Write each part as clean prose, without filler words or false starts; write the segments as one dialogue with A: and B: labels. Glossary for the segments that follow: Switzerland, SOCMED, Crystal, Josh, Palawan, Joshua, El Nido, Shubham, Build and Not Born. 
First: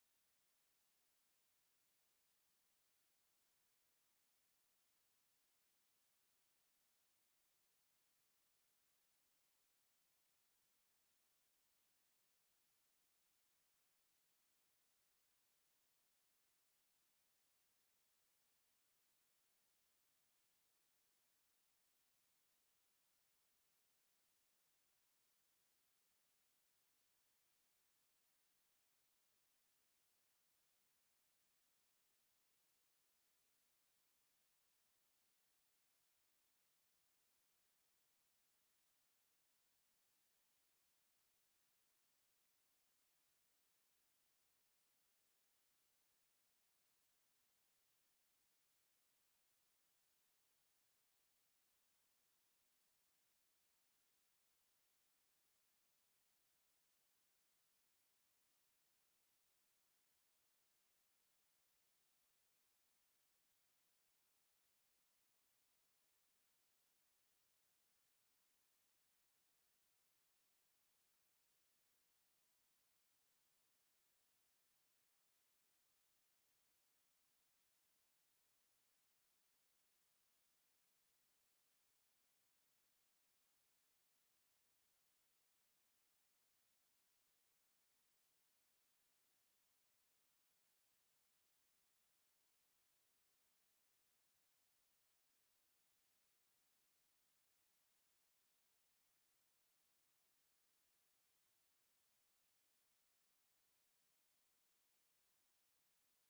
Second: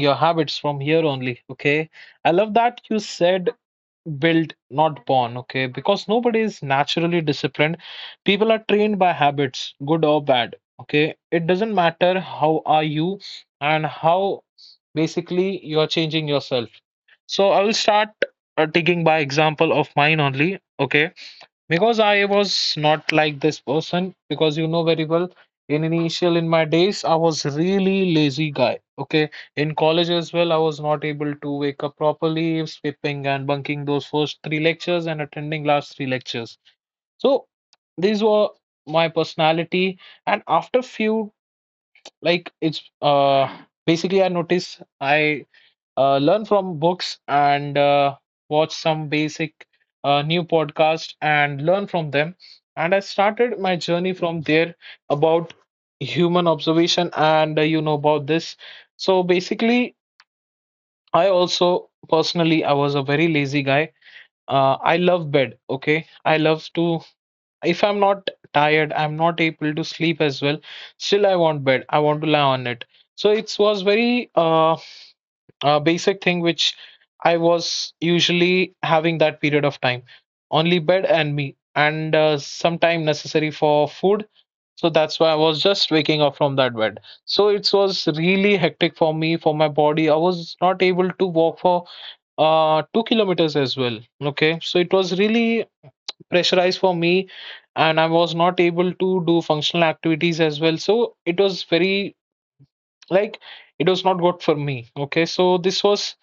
A: your habits from here only. Okay. I love that you said build, not born. Okay. Because nobody is naturally disciplined. People are trained by habits, good or bad. Okay. It doesn't matter how are you and how basically you're changing yourself. So I will start taking by example of mine only. Okay, because I was not like this person, because you know very well in initial in my days I was really lazy guy, okay, in college as well I was not able to wake up properly, skipping and bunking those first three lectures and attending last three lectures. So these were my personality. And after few, like it's basically I noticed I learn from books and watch some basic new podcast and learn from them. And I started my journey from there about human observation and you know about this. So basically, I also personally I was a very lazy guy. I love bed. Okay, I love to. If I'm not tired, I'm not able to sleep as well. Still, I want bed. I want to lie on it. So it was very a basic thing which I was usually having that period of time. Only bed and me, and some time necessary for food. So that's why I was just waking up from that bed. So it was really hectic for me, for my body. I was not able to walk for 2 kilometers as well. Okay, so it was really pressurized for me, and I was not able to do functional activities as well. So it was very, like it was not good for me. Okay, so this was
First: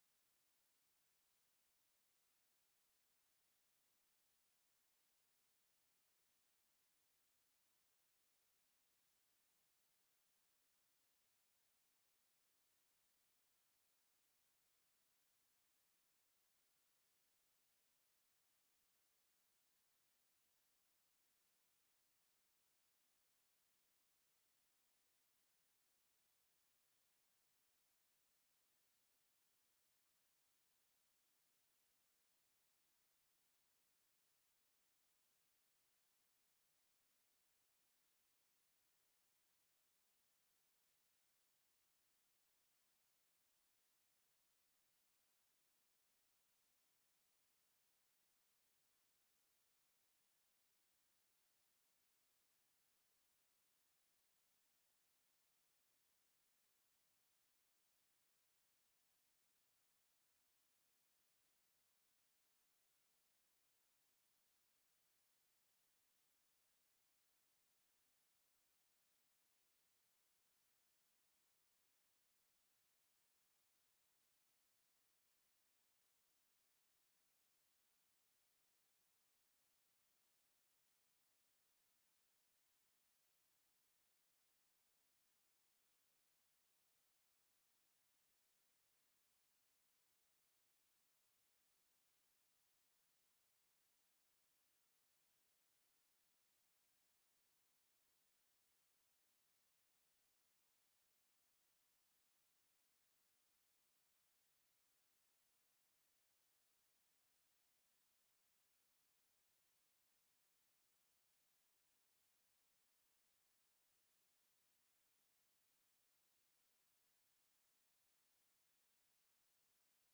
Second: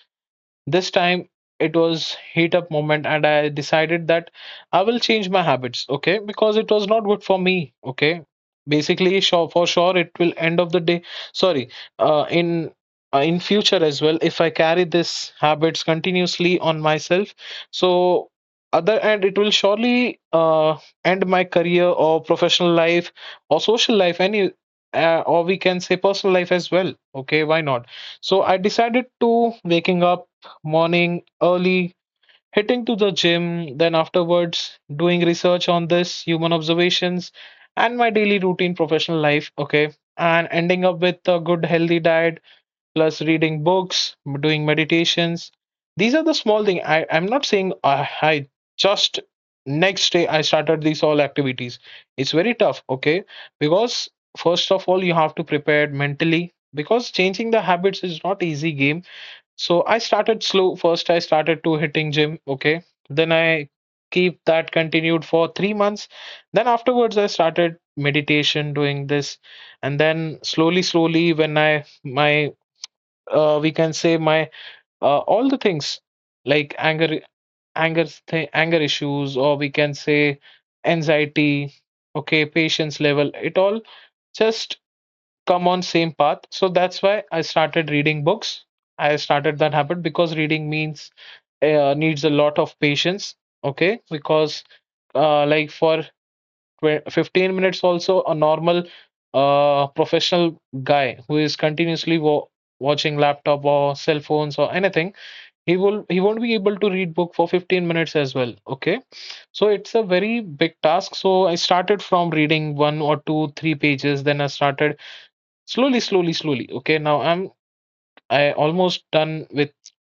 A: this time it was heat up moment and I decided that I will change my habits, okay? Because it was not good for me, okay? Basically, sure for sure it will end of the day. Sorry, uh, in in future as well, if I carry this habits continuously on myself, so other end it will surely end my career or professional life or social life, any or we can say personal life as well. Okay, why not? So I decided to waking up morning early, hitting to the gym, then afterwards doing research on this, human observations, and my daily routine professional life. Okay. And ending up with a good healthy diet, plus reading books, doing meditations. These are the small things. I'm not saying I just next day I started these all activities. It's very tough, okay? Because first of all, you have to prepare mentally because changing the habits is not easy game. So I started slow. First, I started to hitting gym. Okay. Then I keep that continued for 3 months. Then afterwards, I started meditation, doing this, and then slowly, slowly, when I my we can say my all the things like anger issues, or we can say anxiety. Okay, patience level. It all just come on same path. So that's why I started reading books. I started that habit because reading means needs a lot of patience, okay? Because like for 12 15 minutes also a normal professional guy who is continuously watching laptop or cell phones or anything, he will he won't be able to read book for 15 minutes as well, okay? So it's a very big task. So I started from reading one or two three pages, then I started slowly, slowly. Okay, now I'm I almost done with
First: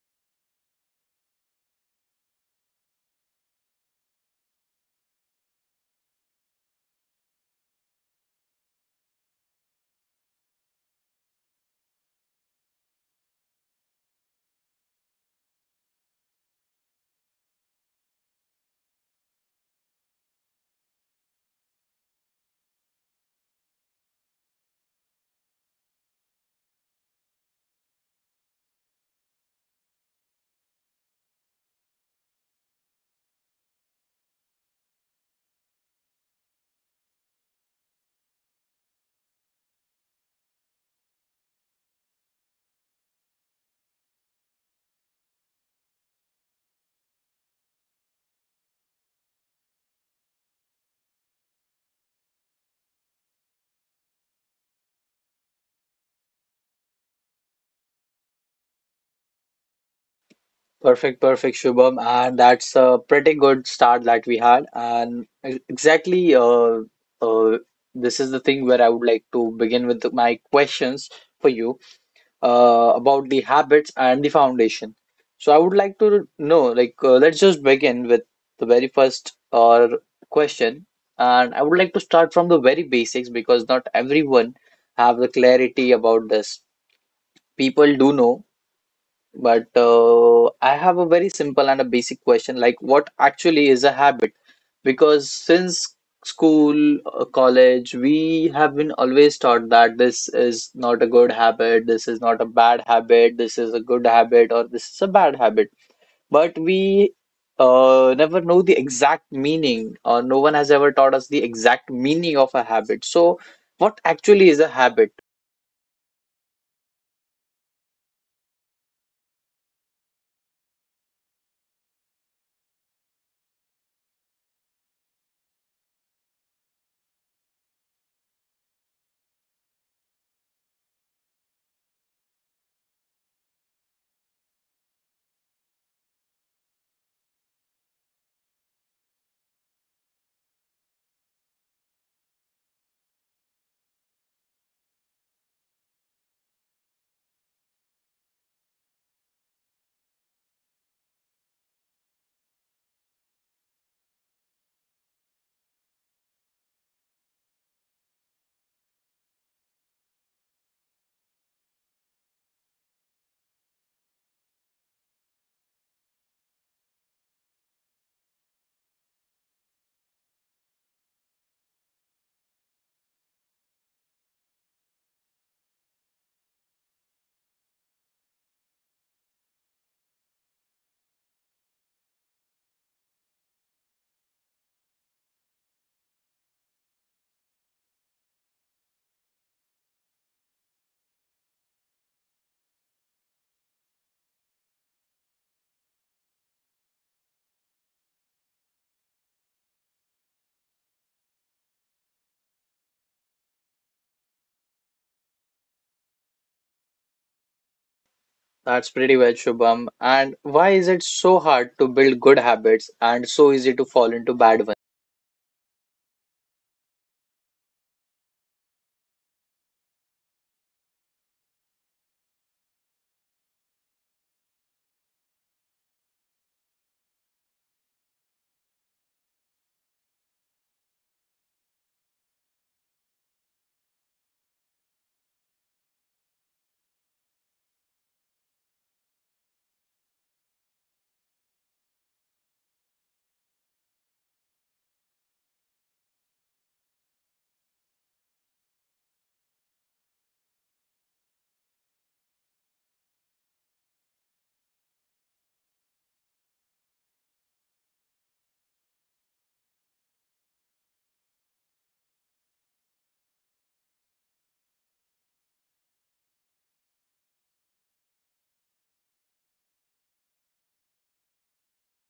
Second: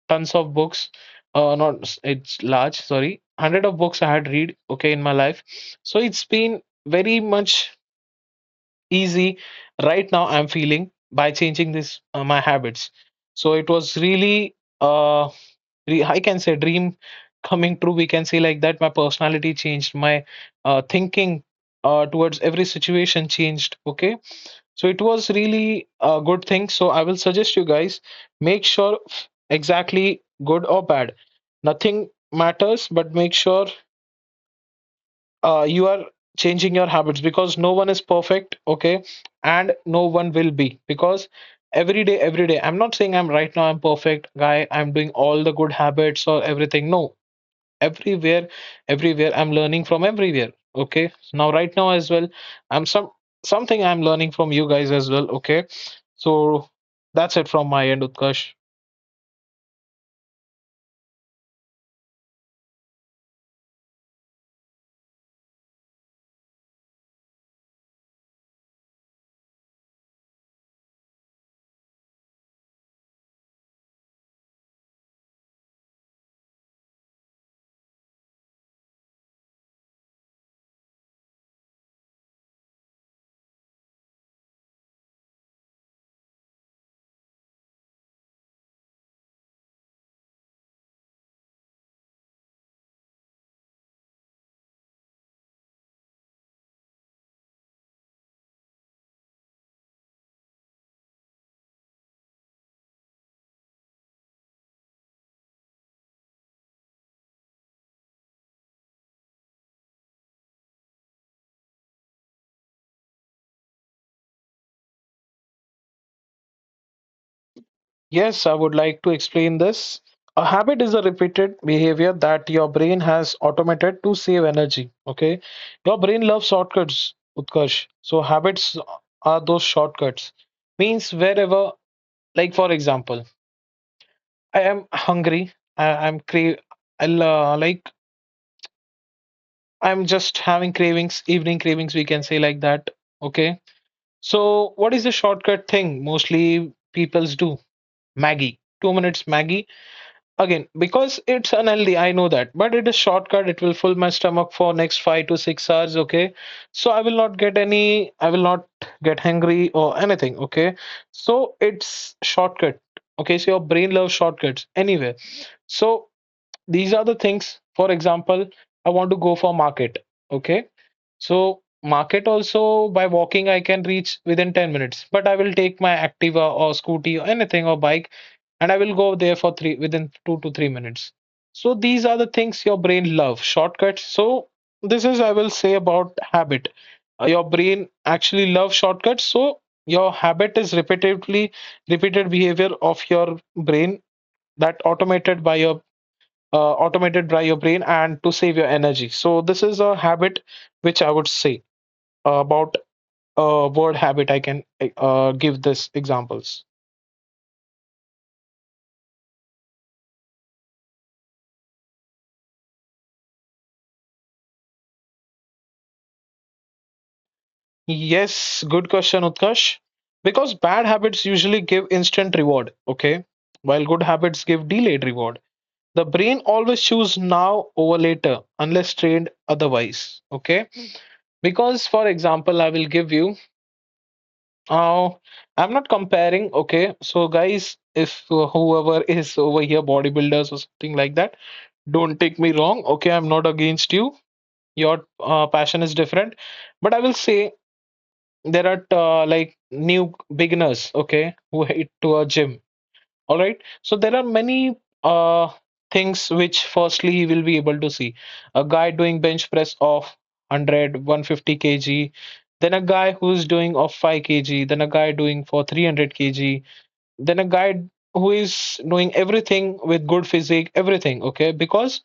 A: tons of books. Not s- it's large, sorry, hundred of books I had read. Okay, in my life, so it's been very much easy. Right now, I'm feeling by changing this my habits. So it was really I can say dream coming true. We can say like that. My personality changed. My thinking towards every situation changed. Okay, so it was really a good thing. So I will suggest you guys, make sure exactly good or bad. Nothing matters, but make sure you are changing your habits because no one is perfect, okay? And no one will be because every day, I'm not saying I'm perfect guy, I'm doing all the good habits or everything. No, everywhere everywhere I'm learning from everywhere. Okay, now right now as well, I'm some something I'm learning from you guys as well. Okay, so that's it from my end, Utkarsh.
B: Perfect, perfect, Shubham. And that's a pretty good start that we had. And exactly, uh, this is the thing where I would like to begin with my questions for you, about the habits and the foundation. So I would like to know, let's just begin with the very first question, and I would like to start from the very basics because not everyone have the clarity about this. People do know, but I have a very simple and a basic question, like what actually is a habit? Because since school, college, we have been always taught that this is not a good habit, this is not a bad habit, this is a good habit, or this is a bad habit. But we never know the exact meaning, or no one has ever taught us the exact meaning of a habit. So, what actually is a habit?
A: Yes, I would like to explain this. A habit is a repeated behavior that your brain has automated to save energy. Okay, your brain loves shortcuts, Utkarsh. So habits are those shortcuts. Means wherever, like for example, I am hungry I am crave I like. I'm just having cravings, evening cravings, we can say like that. Okay. So, what is the shortcut thing mostly peoples do? Maggie. 2 minutes Maggie. Again, because it's unhealthy, I know that. But it is shortcut. It will fill my stomach for next 5 to 6 hours. Okay. So I will not I will not get hungry or anything. Okay. So it's shortcut. Okay. So your brain loves shortcuts anyway. So these are the things. For example, I want to go for market. Okay, so market also by walking I can reach within 10 minutes. But I will take my Activa or scooty or anything or bike and I will go there for three within 2 to 3 minutes. So these are the things, your brain loves shortcuts. So this is I will say about habit. Your brain actually loves shortcuts. So your habit is repetitively repeated behavior of your brain that automated by your brain and to save your energy. So this is a habit which I would say about word habit I can give this examples?
B: That's pretty well, Shubham. And why is it so hard to build good habits and so easy to fall into bad ones?
A: Yes, good question, Utkarsh. Because bad habits usually give instant reward, okay? While good habits give delayed reward. The brain always choose now over later unless trained otherwise, okay? Because for example, I will give you uh, I'm not comparing, okay? So guys, if whoever is over here bodybuilders or something like that, don't take me wrong, okay? I'm not against you. Your passion is different, but I will say there are new beginners, okay, who hate to a gym. All right, so there are many uh things which firstly he will be able to see a guy doing bench press of 150 kg, then a guy who's doing of 5 kg, then a guy doing for 300 kg, then a guy who is doing everything with good physique, everything. Okay, because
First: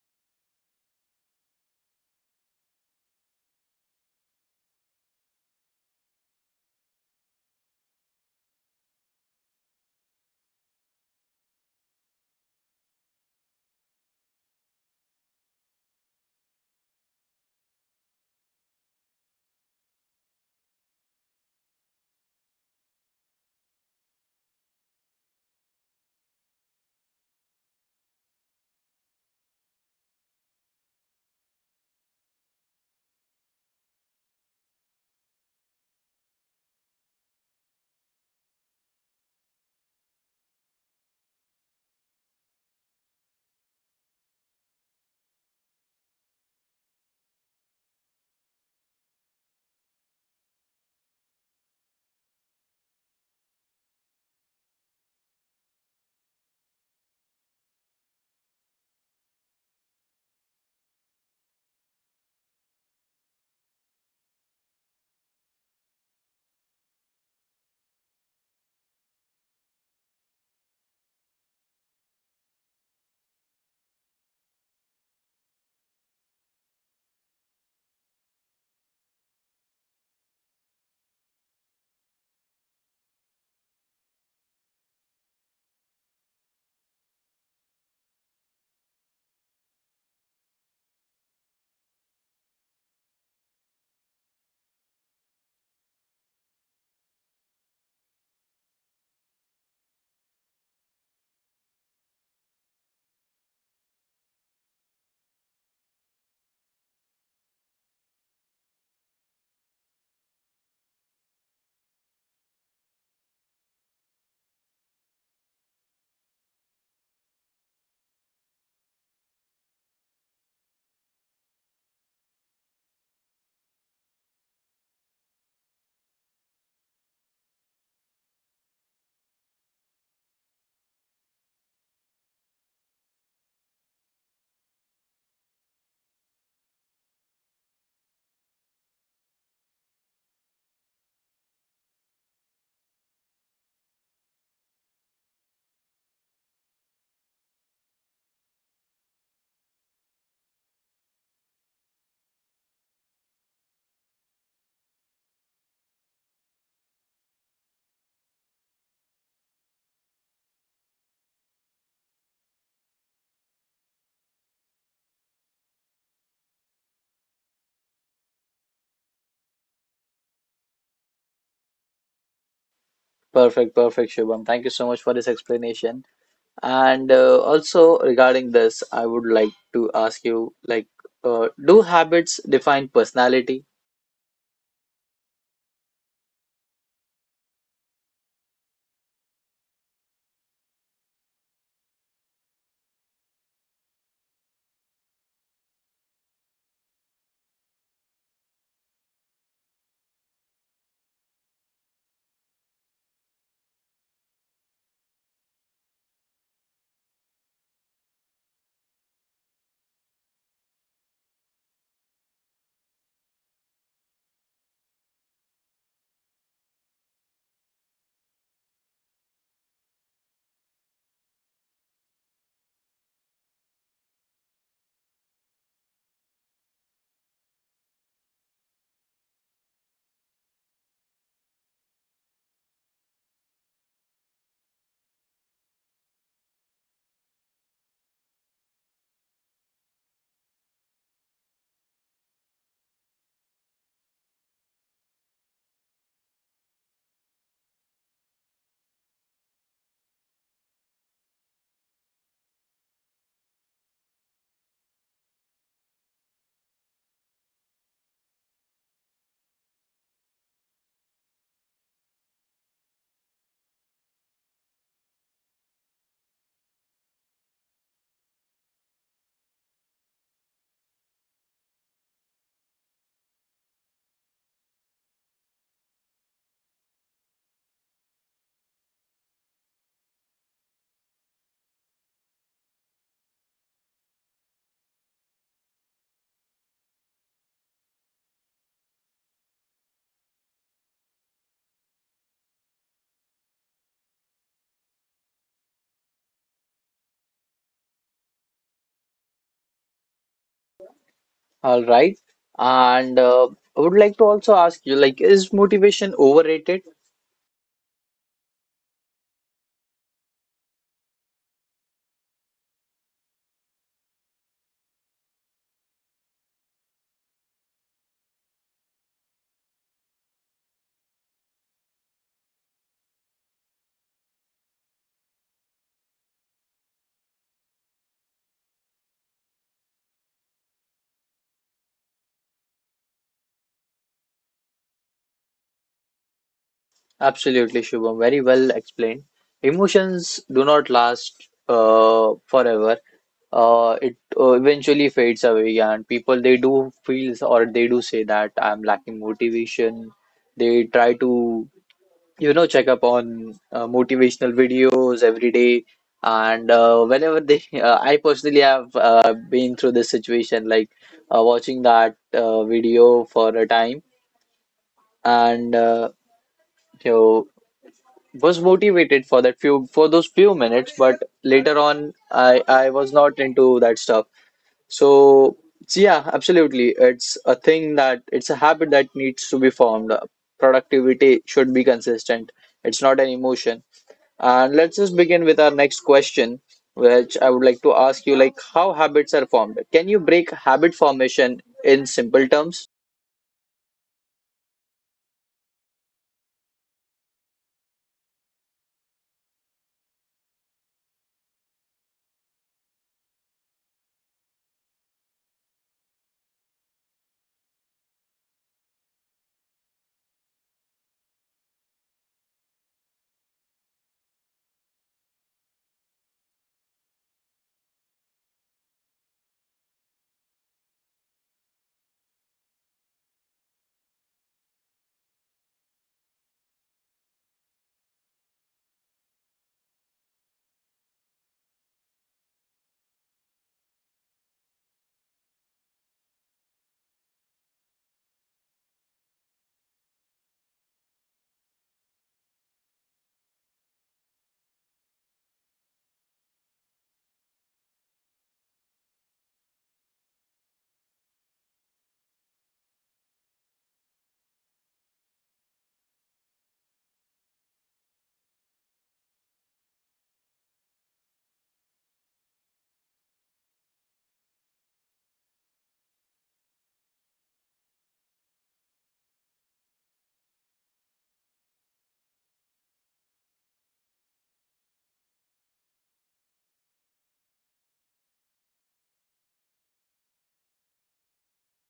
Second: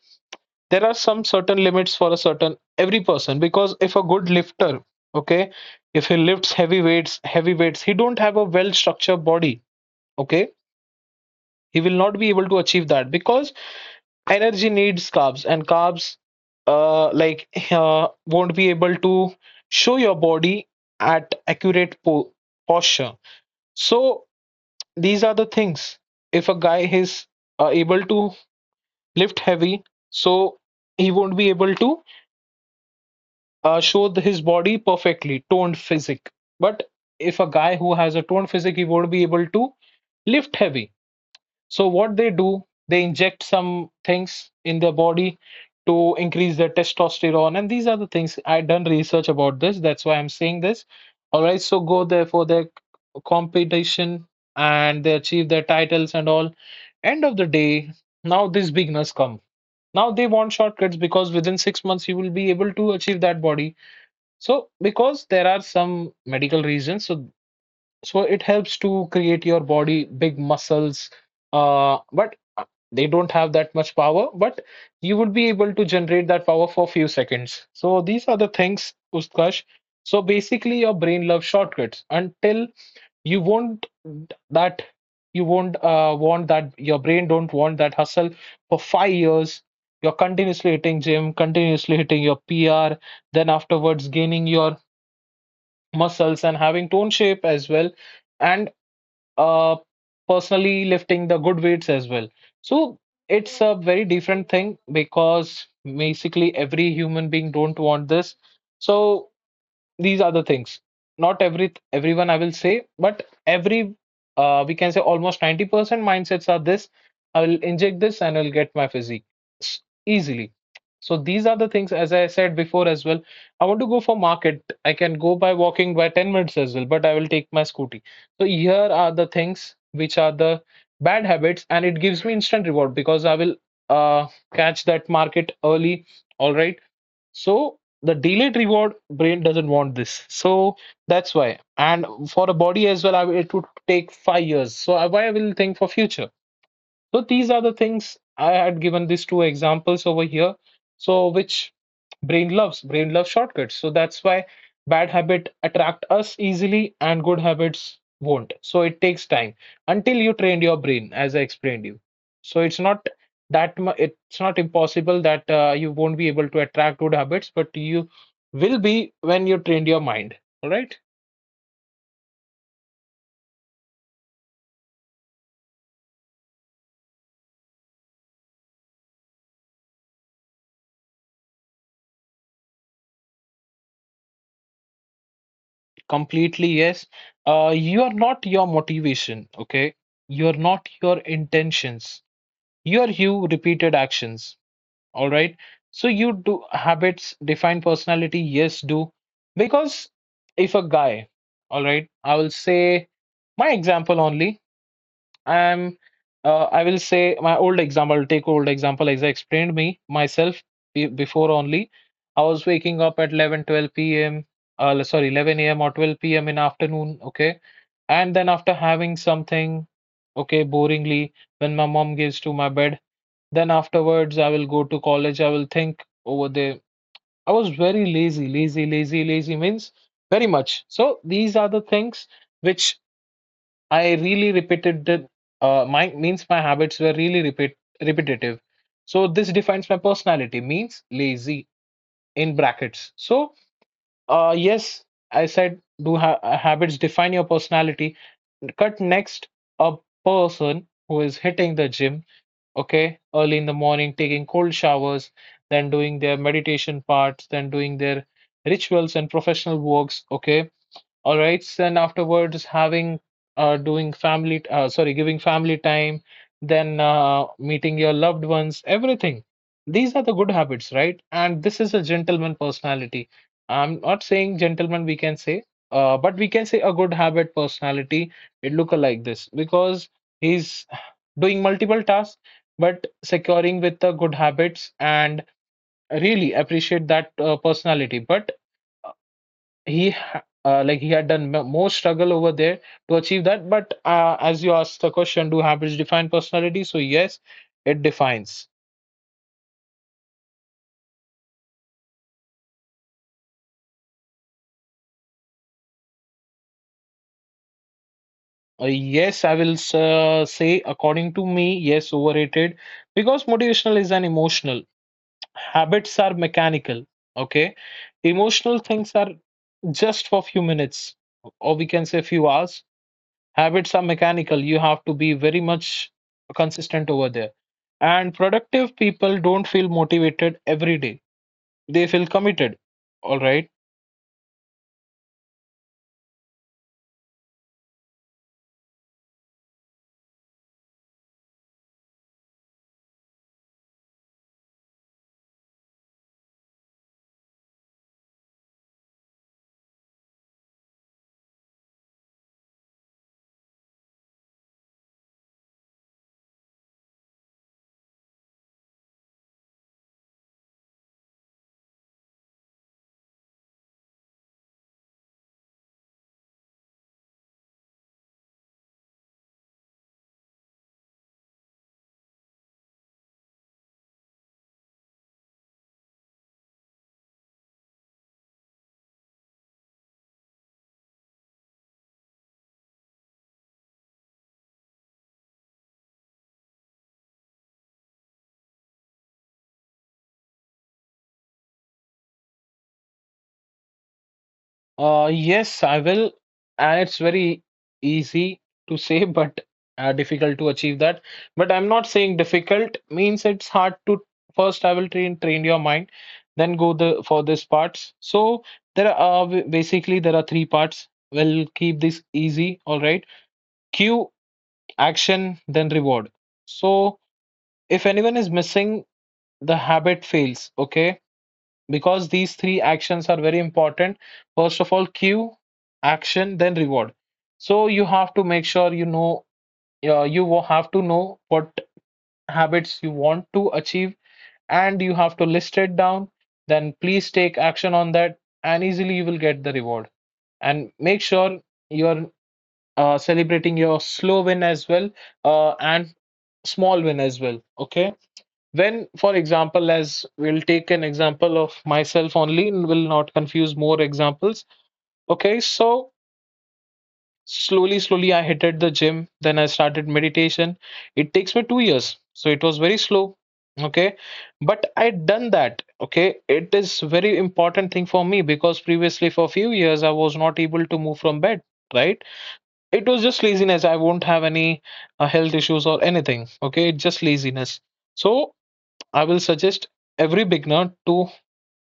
A: there are some certain limits for a certain every person. Because if a good lifter, okay, if he lifts heavy weights, he don't have a well structured body. Okay, he will not be able to achieve that because energy needs carbs, uh like uh, won't be able to show your body at posture. So these are the things. If a guy is able to lift heavy, so he won't be able to his body perfectly toned physique. But if a guy who has a toned physique, he won't be able to lift heavy. So what they do, they inject some things in their body to increase their testosterone, and these are the things I done research about this. That's why I'm saying this. All right, so go there for their competition and they achieve their titles and all. End of the day, now these beginners come. Now they want shortcuts because within 6 months you will be able to achieve that body. So because there are some medical reasons, so so it helps to create your body big muscles, but they don't have that much power, but you would be able to generate that power for few seconds. So these are the things, Utkarsh. So basically, your brain loves shortcuts until you won't that you won't want that. Your brain don't want that hustle for 5 years. You're continuously hitting gym, continuously hitting your PR, then afterwards gaining your muscles and having tone shape as well and uh, personally lifting the good weights as well, so it's a very different thing because basically every human being don't want this. So these are the things. Not everyone I will say, but every we can say almost 90% mindsets are this. I will inject this and I'll get my physique easily. So these are the things, as I said before as well. I want to go for market, I can go by walking by 10 minutes as well, but I will take my scooty. So here are the things which are the bad habits, and it gives me instant reward because I will uh, catch that market early. Alright, so the delayed reward brain doesn't want this. So that's why. And for a body as well, I, it would take 5 years. So I, why I will think for future. So these are the things I had given these two examples over here. So which brain loves shortcuts, so that's why bad habit attract us easily and good habits won't, so it takes time until you train your brain, as I explained you. So it's not it's not impossible that you won't be able to attract good habits, but you will be when you trained your mind. All right.
B: Perfect, perfect, Shubham. Thank you so much for this explanation. And also regarding this, I would like to ask you, do habits define personality?
A: Completely yes. You are not your motivation, okay. You are not your intentions. You are you repeated actions. All right. So you, do habits define personality? Yes, do. Because if a guy, all right, I will say my example only. I'm I will say my old example. I'll take old example as I explained me myself. Before only, I was waking up at 11, 12 p.m., sorry, 11 a.m or 12 p.m in afternoon, okay. And then after having something, okay, boringly, when my mom gives to my bed, then afterwards, I will go to college. I will think over there. I was very lazy. Lazy, lazy, lazy means very much. So these are the things which I really repeated. My, means my habits were really repeat repetitive. So this defines my personality. Means lazy in brackets. So yes, I said, do ha habits define your personality. Cut next, a person who is hitting the gym, okay, early in the morning, taking cold showers, then doing their meditation parts, then doing their rituals and professional works, okay, all right. Then afterwards, having doing sorry, giving family time, then meeting your loved ones, everything. These are the good habits, right? And this is a gentleman personality. I'm not saying gentleman, we can say, but we can say a good habit personality. It look like this because he's doing multiple tasks, but securing with the good habits, and really appreciate that personality. But like, he had done more struggle over there to achieve that. But as you asked the question, do habits define personality? So yes, it defines.
B: All right. And I would like to also ask you, like, is motivation overrated?
A: Yes, I will say according to me, yes, overrated because motivational is an emotional, habits are mechanical, okay. Emotional things are just for few minutes, or we can say few hours. Habits are mechanical. You have to be very much consistent over there. And productive people don't feel motivated every day. They feel committed. All right.
B: Absolutely, Shubham. Very well explained. Emotions do not last forever. It eventually fades away, and people they do feel or they do say that I'm lacking motivation. They try to check up on motivational videos every day, and whenever they, I personally have been through this situation, like watching that video for a time, and you know was motivated for that few for those few minutes, but later on I was not into that stuff. So so yeah, absolutely, it's a thing that it's a habit that needs to be formed. Productivity should be consistent, it's not an emotion. And let's just begin with our next question, which I would like to ask you, like how habits are formed. Can you break habit formation in simple terms?
A: Yes, I will. And it's very easy to say but difficult to achieve that. But I'm not saying difficult means it's hard to. First, I will train your mind, then go the for these parts. So there are basically there are 3 parts. We'll keep this easy, all right. Q, action, then reward. So if anyone is missing, the habit fails, okay. Because these three actions are very important. First of all, cue, action, then reward. So you have to make sure, you know, you will have to know what habits you want to achieve, and you have to list it down. Then please take action on that, and easily you will get the reward. And make sure you're celebrating your slow win as well, and small win as well, okay. When, for example, as we'll take an example of myself only and will not confuse more examples, okay. So slowly slowly I hit at the gym, then I started meditation. It takes me 2 years, so it was very slow, okay. But I done that, okay. It is very important thing for me, because previously for few years I was not able to move from bed, right. It was just laziness. I won't have any health issues or anything, okay. It's just laziness. So I will suggest every beginner to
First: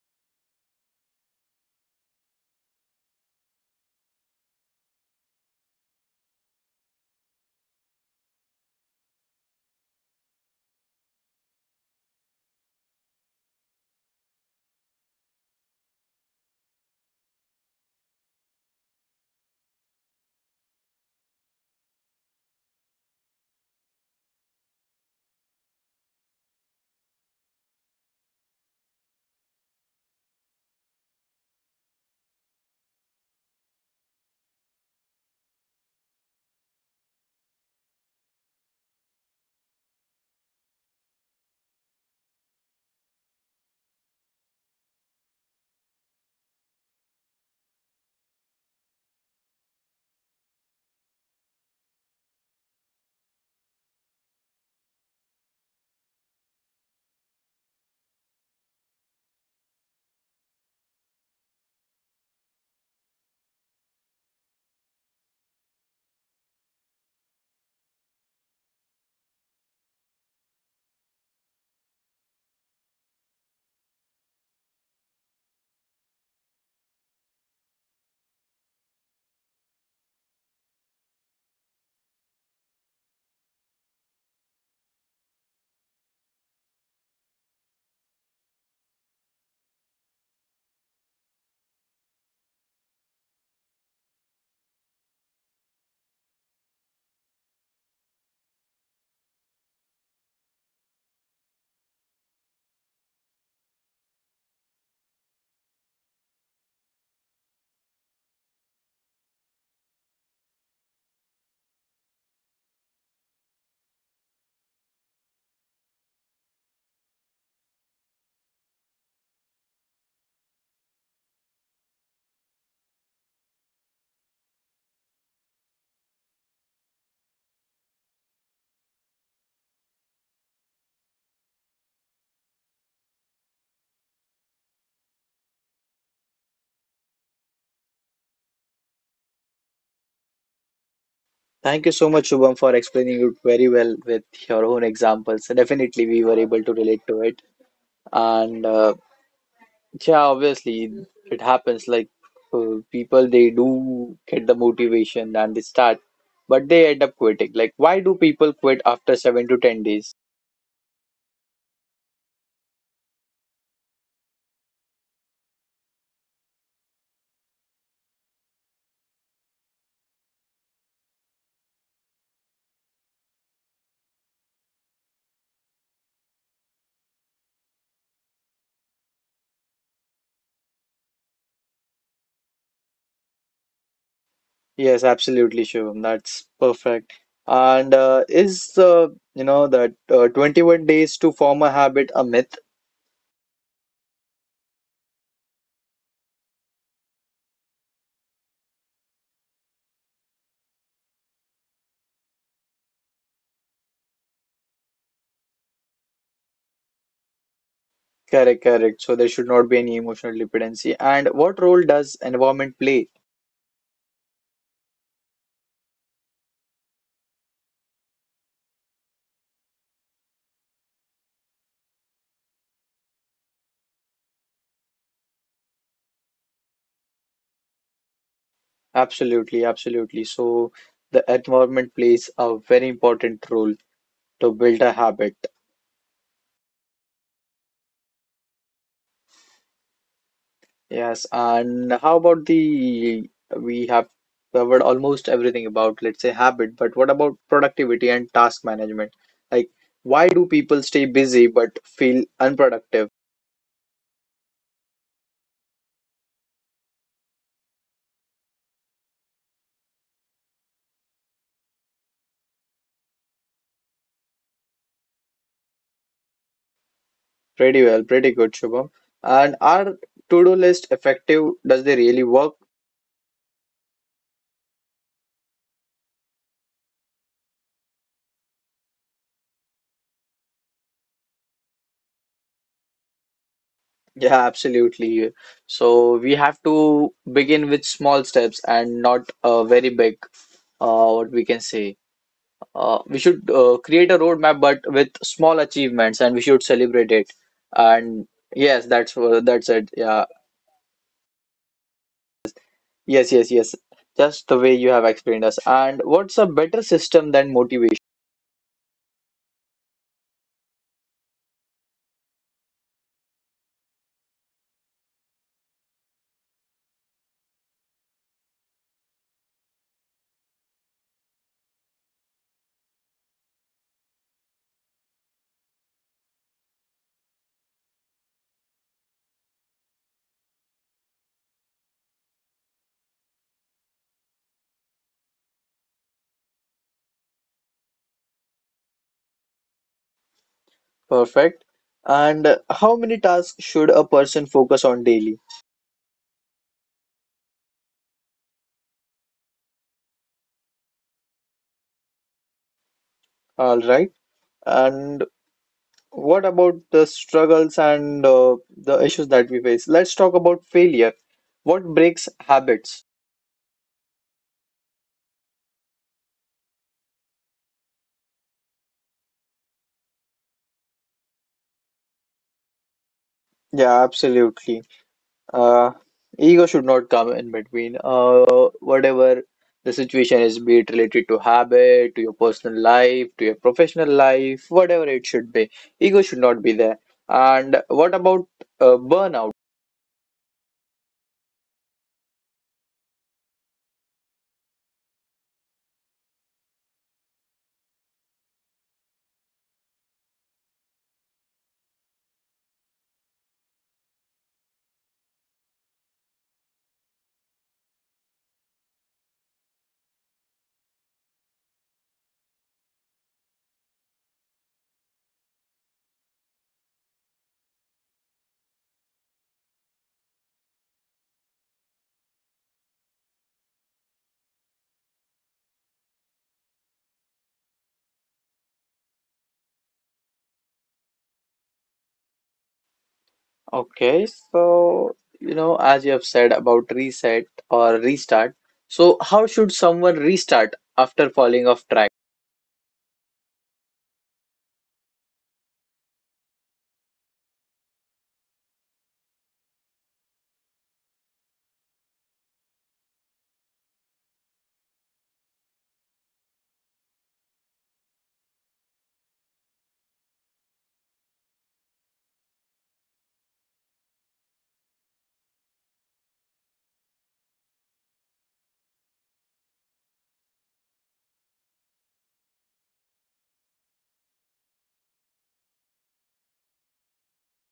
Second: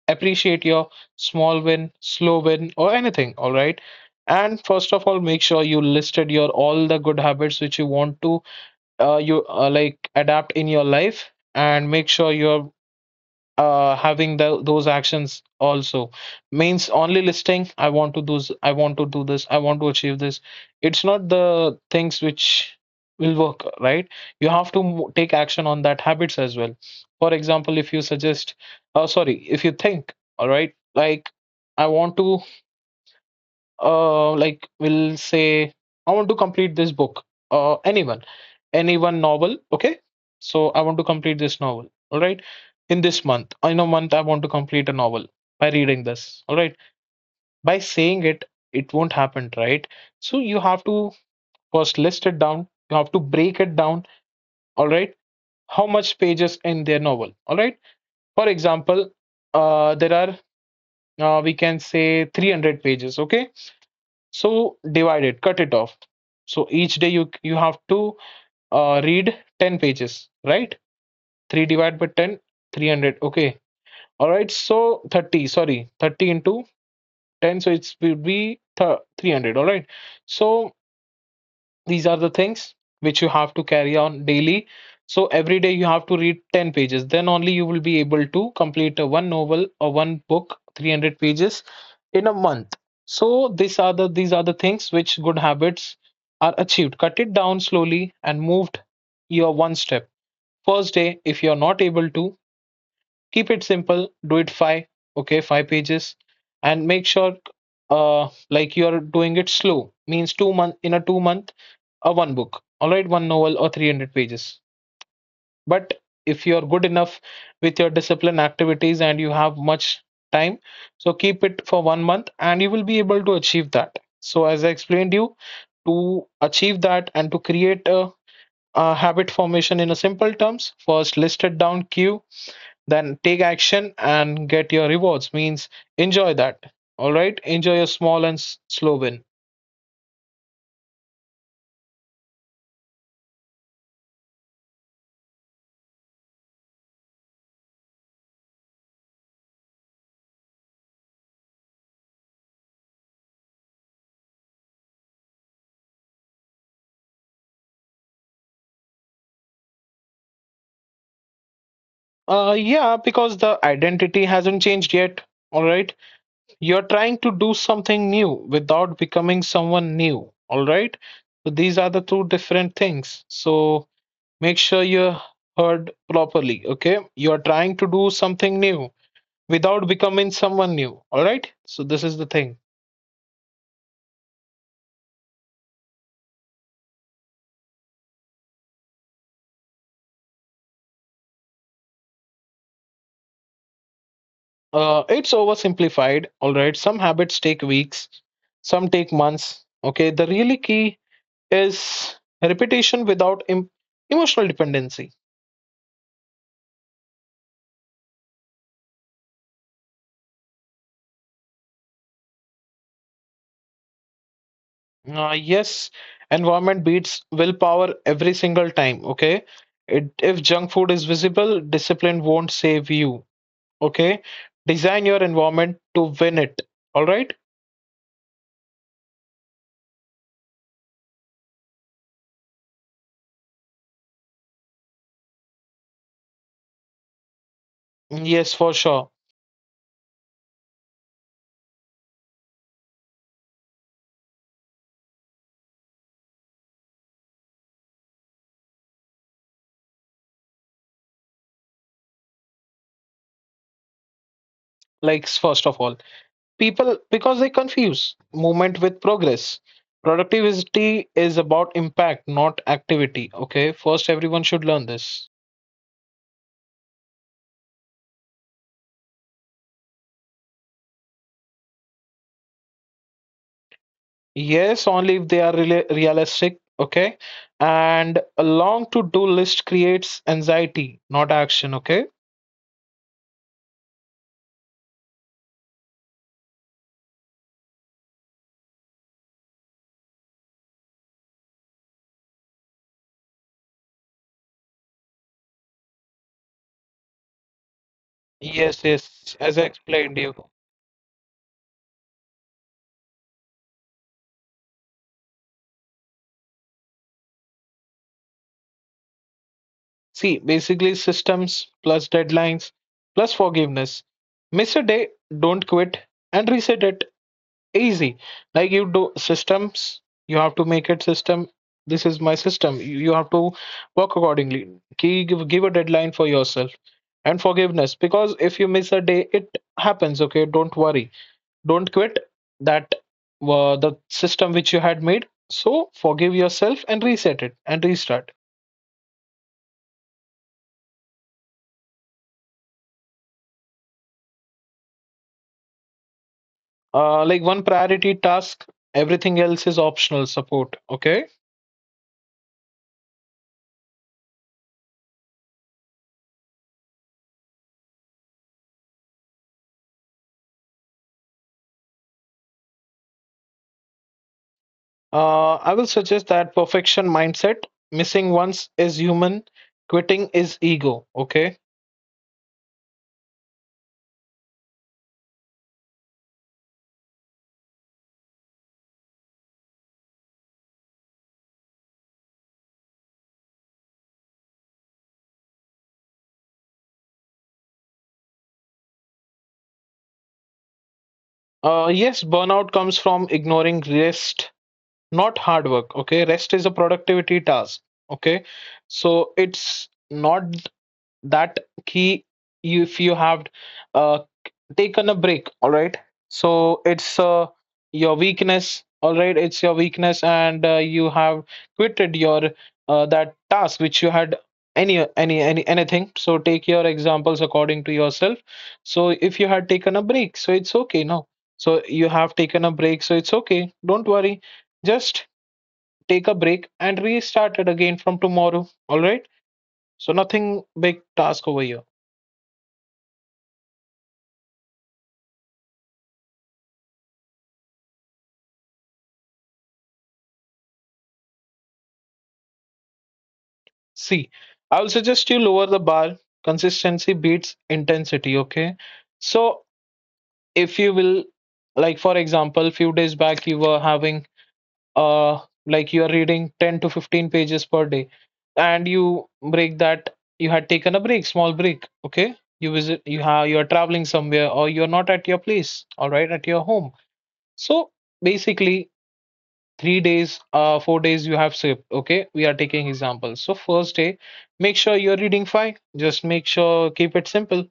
A: appreciate your small win, slow win, or anything. All right. And first of all, make sure you listed your all the good habits which you want to you like adapt in your life, and make sure you're having the those actions also. Means only listing, I want to I want to do this, I want to achieve this, it's not the things which will work, right. You have to take action on that habits as well. For example, if you suggest, sorry, if you think, all right, like, I want to like, will say, I want to complete this book, uh anyone anyone novel, okay. So I want to complete this novel, all right. In a month, I want to complete a novel by reading this, all right. By saying it, it won't happen, right. So you have to first list it down, you have to break it down, all right. How much pages in their novel, all right. For example, there are we can say 300 pages, okay. So divide it, cut it off. So each day you have to read 10 pages, right. 3 divided by 10, 300. Okay, all right. So 30, sorry, 30 into 10, so it will be 300, all right. So these are the things which you have to carry on daily. So every day you have to read 10 pages, then only you will be able to complete a one novel or one book, 300 pages, in a month. So these are the things which good habits are achieved. Cut it down slowly and moved your one step. First day, if you are not able to, keep it simple, do it five, okay, five pages. And make sure uh like, you are doing it slow, means 2 month, a one book, all right, one novel or 300 pages. But if you're good enough with your discipline activities and you have much time, so keep it for 1 month and you will be able to achieve that. So as I explained you, to achieve that and to create a habit formation in a simple terms, first list it down, cue, then take action and get your rewards. Means enjoy that. All right, enjoy your small and slow win.
B: Thank you so much, Shubham, for explaining it very well with your own examples. Definitely, we were able to relate to it. And yeah, obviously it happens like people they do get the motivation and they start, but they end up quitting. Like, why do people quit after 7 to 10 days?
A: Yeah, because the identity hasn't changed yet. All right. You're trying to do something new without becoming someone new. All right. So these are the two different things. So make sure you heard properly. Okay. You're trying to do something new without becoming someone new. All right. So this is the thing.
B: Yes, absolutely, Shivam, that's perfect. And is you know that 21 days to form a habit a myth?
A: It's oversimplified. All right. Some habits take weeks, some take months. Okay. The really key is repetition without emotional dependency.
B: Correct, correct. So there should not be any emotional dependency. And what role does environment play?
A: Yes, environment beats willpower every single time. Okay, it, if junk food is visible, discipline won't save you. Okay, design your environment to win it. All right,
B: Absolutely, absolutely. So the environment plays a very important role to build a habit.
A: yes, for sure.
B: Yes, and how about the we have covered almost everything about, let's say, habit, but what about productivity and task management? Like, why do people stay busy but feel unproductive?
A: Likes first of all, people, because they confuse movement with progress. Productivity is about impact, not activity. Okay, first, everyone should learn this.
B: Pretty well, pretty good, Shubham. And are to-do list effective? Does they really work?
A: Yes, only if they are rela realistic. Okay. And a long to-do list creates anxiety, not action. Okay.
B: Yeah, absolutely. So we have to begin with small steps and not very big, what we can say. We should create a roadmap but with small achievements and we should celebrate it. And
A: Yes,
B: yes,
A: yes, as I
B: that's it.
A: explained
B: Yeah,
A: you.
B: yes, yes, yes, just the way you have explained us. And what's a better system than motivation?
A: See, basically systems plus deadlines plus forgiveness. Miss a day, don't quit and reset it. Easy, like, you do systems. You have to make it system. This is my system, you have to work accordingly. Give, give a deadline for yourself, and forgiveness, because if you miss a day, it happens, okay. Don't worry, don't quit that the system which you had made. So forgive yourself and reset it and restart.
B: Perfect. And how many tasks should a person focus on daily?
A: Like, one priority task, everything else is optional support, okay.
B: All right. And what about the struggles and the issues that we face? Let's talk about failure. What breaks habits?
A: I will suggest that perfection mindset, missing once is human, quitting is ego. Okay.
B: Yeah, absolutely. Uh, Ego should not come in between. Whatever the situation is, be it related to habit, to your personal life, to your professional life, whatever it should be, ego should not be there. And what about burnout?
A: Yes, burnout comes from ignoring rest, not hard work. Okay. Rest is a productivity task. Okay. So it's not that key, if you have uh, taken a break, all right. So it's your weakness, all right, it's your weakness, and you have quitted your that task which you had, anything. So take your examples according to yourself. So if you had taken a break, so it's okay now. So you have taken a break, so it's okay, don't worry. Just take a break and restart it again from tomorrow, all right. So nothing big task over here.
B: Okay, so you know, as you have said about reset or restart, so how should someone restart after falling off track?
A: See, I will suggest you lower the bar. Consistency beats intensity, okay? So if you will, like, for example, a few days back, you were having uh like, you are reading 10 to 15 pages per day, and you break that, you had taken a break, small break, okay? You are traveling somewhere, or you're not at your place, all right, at your home. So basically 3 days, uh, 4 days you have sleep, okay, we are taking examples. So first day, make sure you're reading five. Just make sure, keep it simple.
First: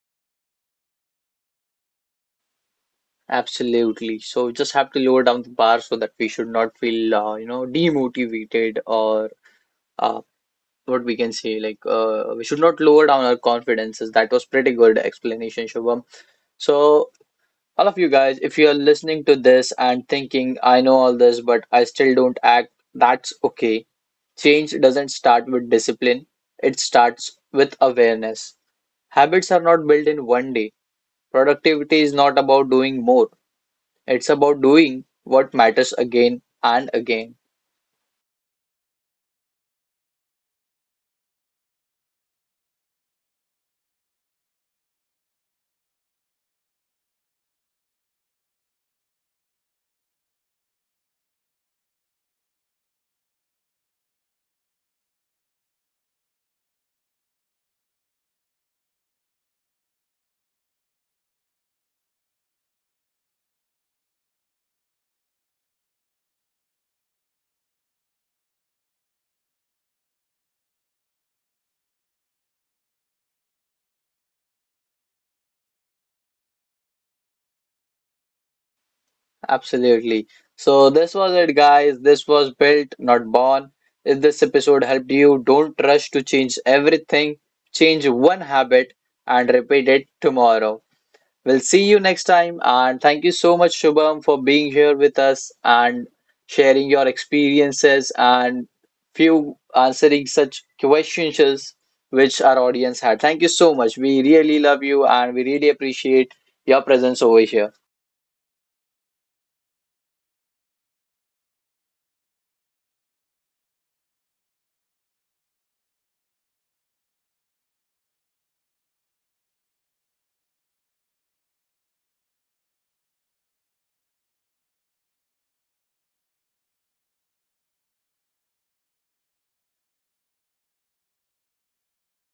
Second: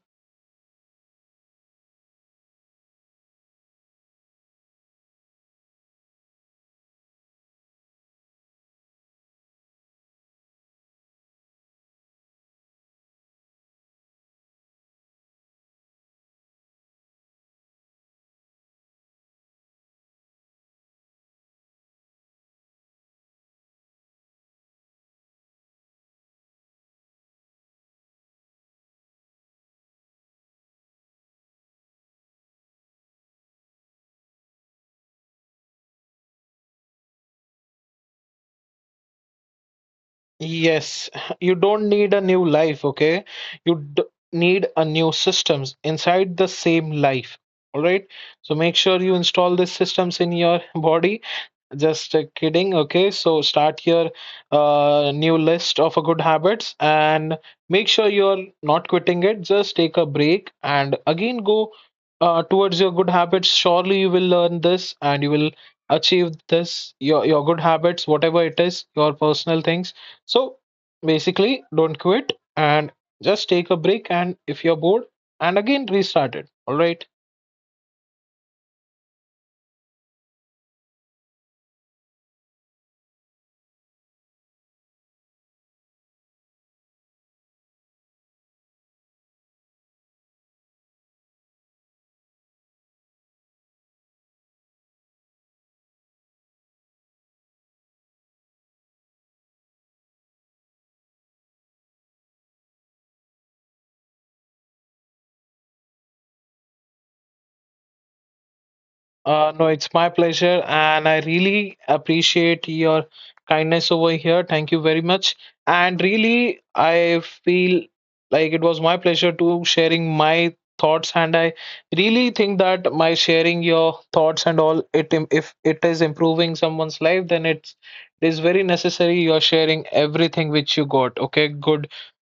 B: Absolutely. So just have to lower down the bar so that we should not feel, demotivated or uh, what we can say, like we should not lower down our confidences. That was pretty good explanation, Shubham. So all of you guys, if you are listening to this and thinking I know all this but I still don't act, that's okay. Change doesn't start with discipline, it starts with awareness. Habits are not built in one day. Productivity is not about doing more, it's about doing what matters again and again.
A: Yes, you don't need a new life, okay. you d- need a new systems inside the same life, all right. So make sure you install these systems in your body. Just kidding. Okay, so start your new list of good habits, and make sure you're not quitting it. Just take a break and again go towards your good habits. Surely you will learn this, and you will achieve this, your good habits, whatever it is, your personal things. So basically, don't quit and just take a break. And if you're bored, and again restart it. All right.
B: Absolutely. So this was it, guys. This was built, not born. If this episode helped you, don't rush to change everything. Change one habit and repeat it tomorrow. We'll see you next time. And thank you so much, Shubham, for being here with us and sharing your experiences and few answering such questions which our audience had. Thank you so much. We really love you and we really appreciate your presence over here.
A: No, it's my pleasure, and I really appreciate your kindness over here. Thank you very much. And really, I feel like it was my pleasure to sharing my thoughts, and I really think that my sharing your thoughts and all, if it is improving someone's life, then it is very necessary you're sharing everything which you got. Okay, good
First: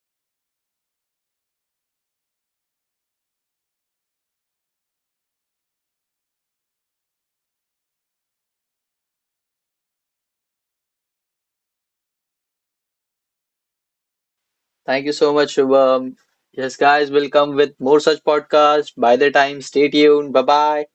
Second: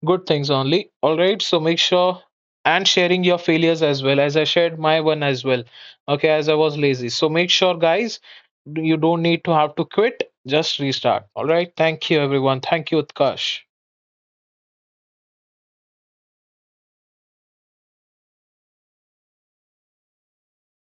A: good things only. All right, so make sure, and sharing your failures as well, as I shared my one as well, okay. As I was lazy, so make sure guys, you don't need to have to quit, just restart. All right, thank you everyone, thank you Utkarsh.
B: Thank you so much, Shubham. Yes, guys, we'll come with more such podcasts. By the time, stay tuned. Bye bye.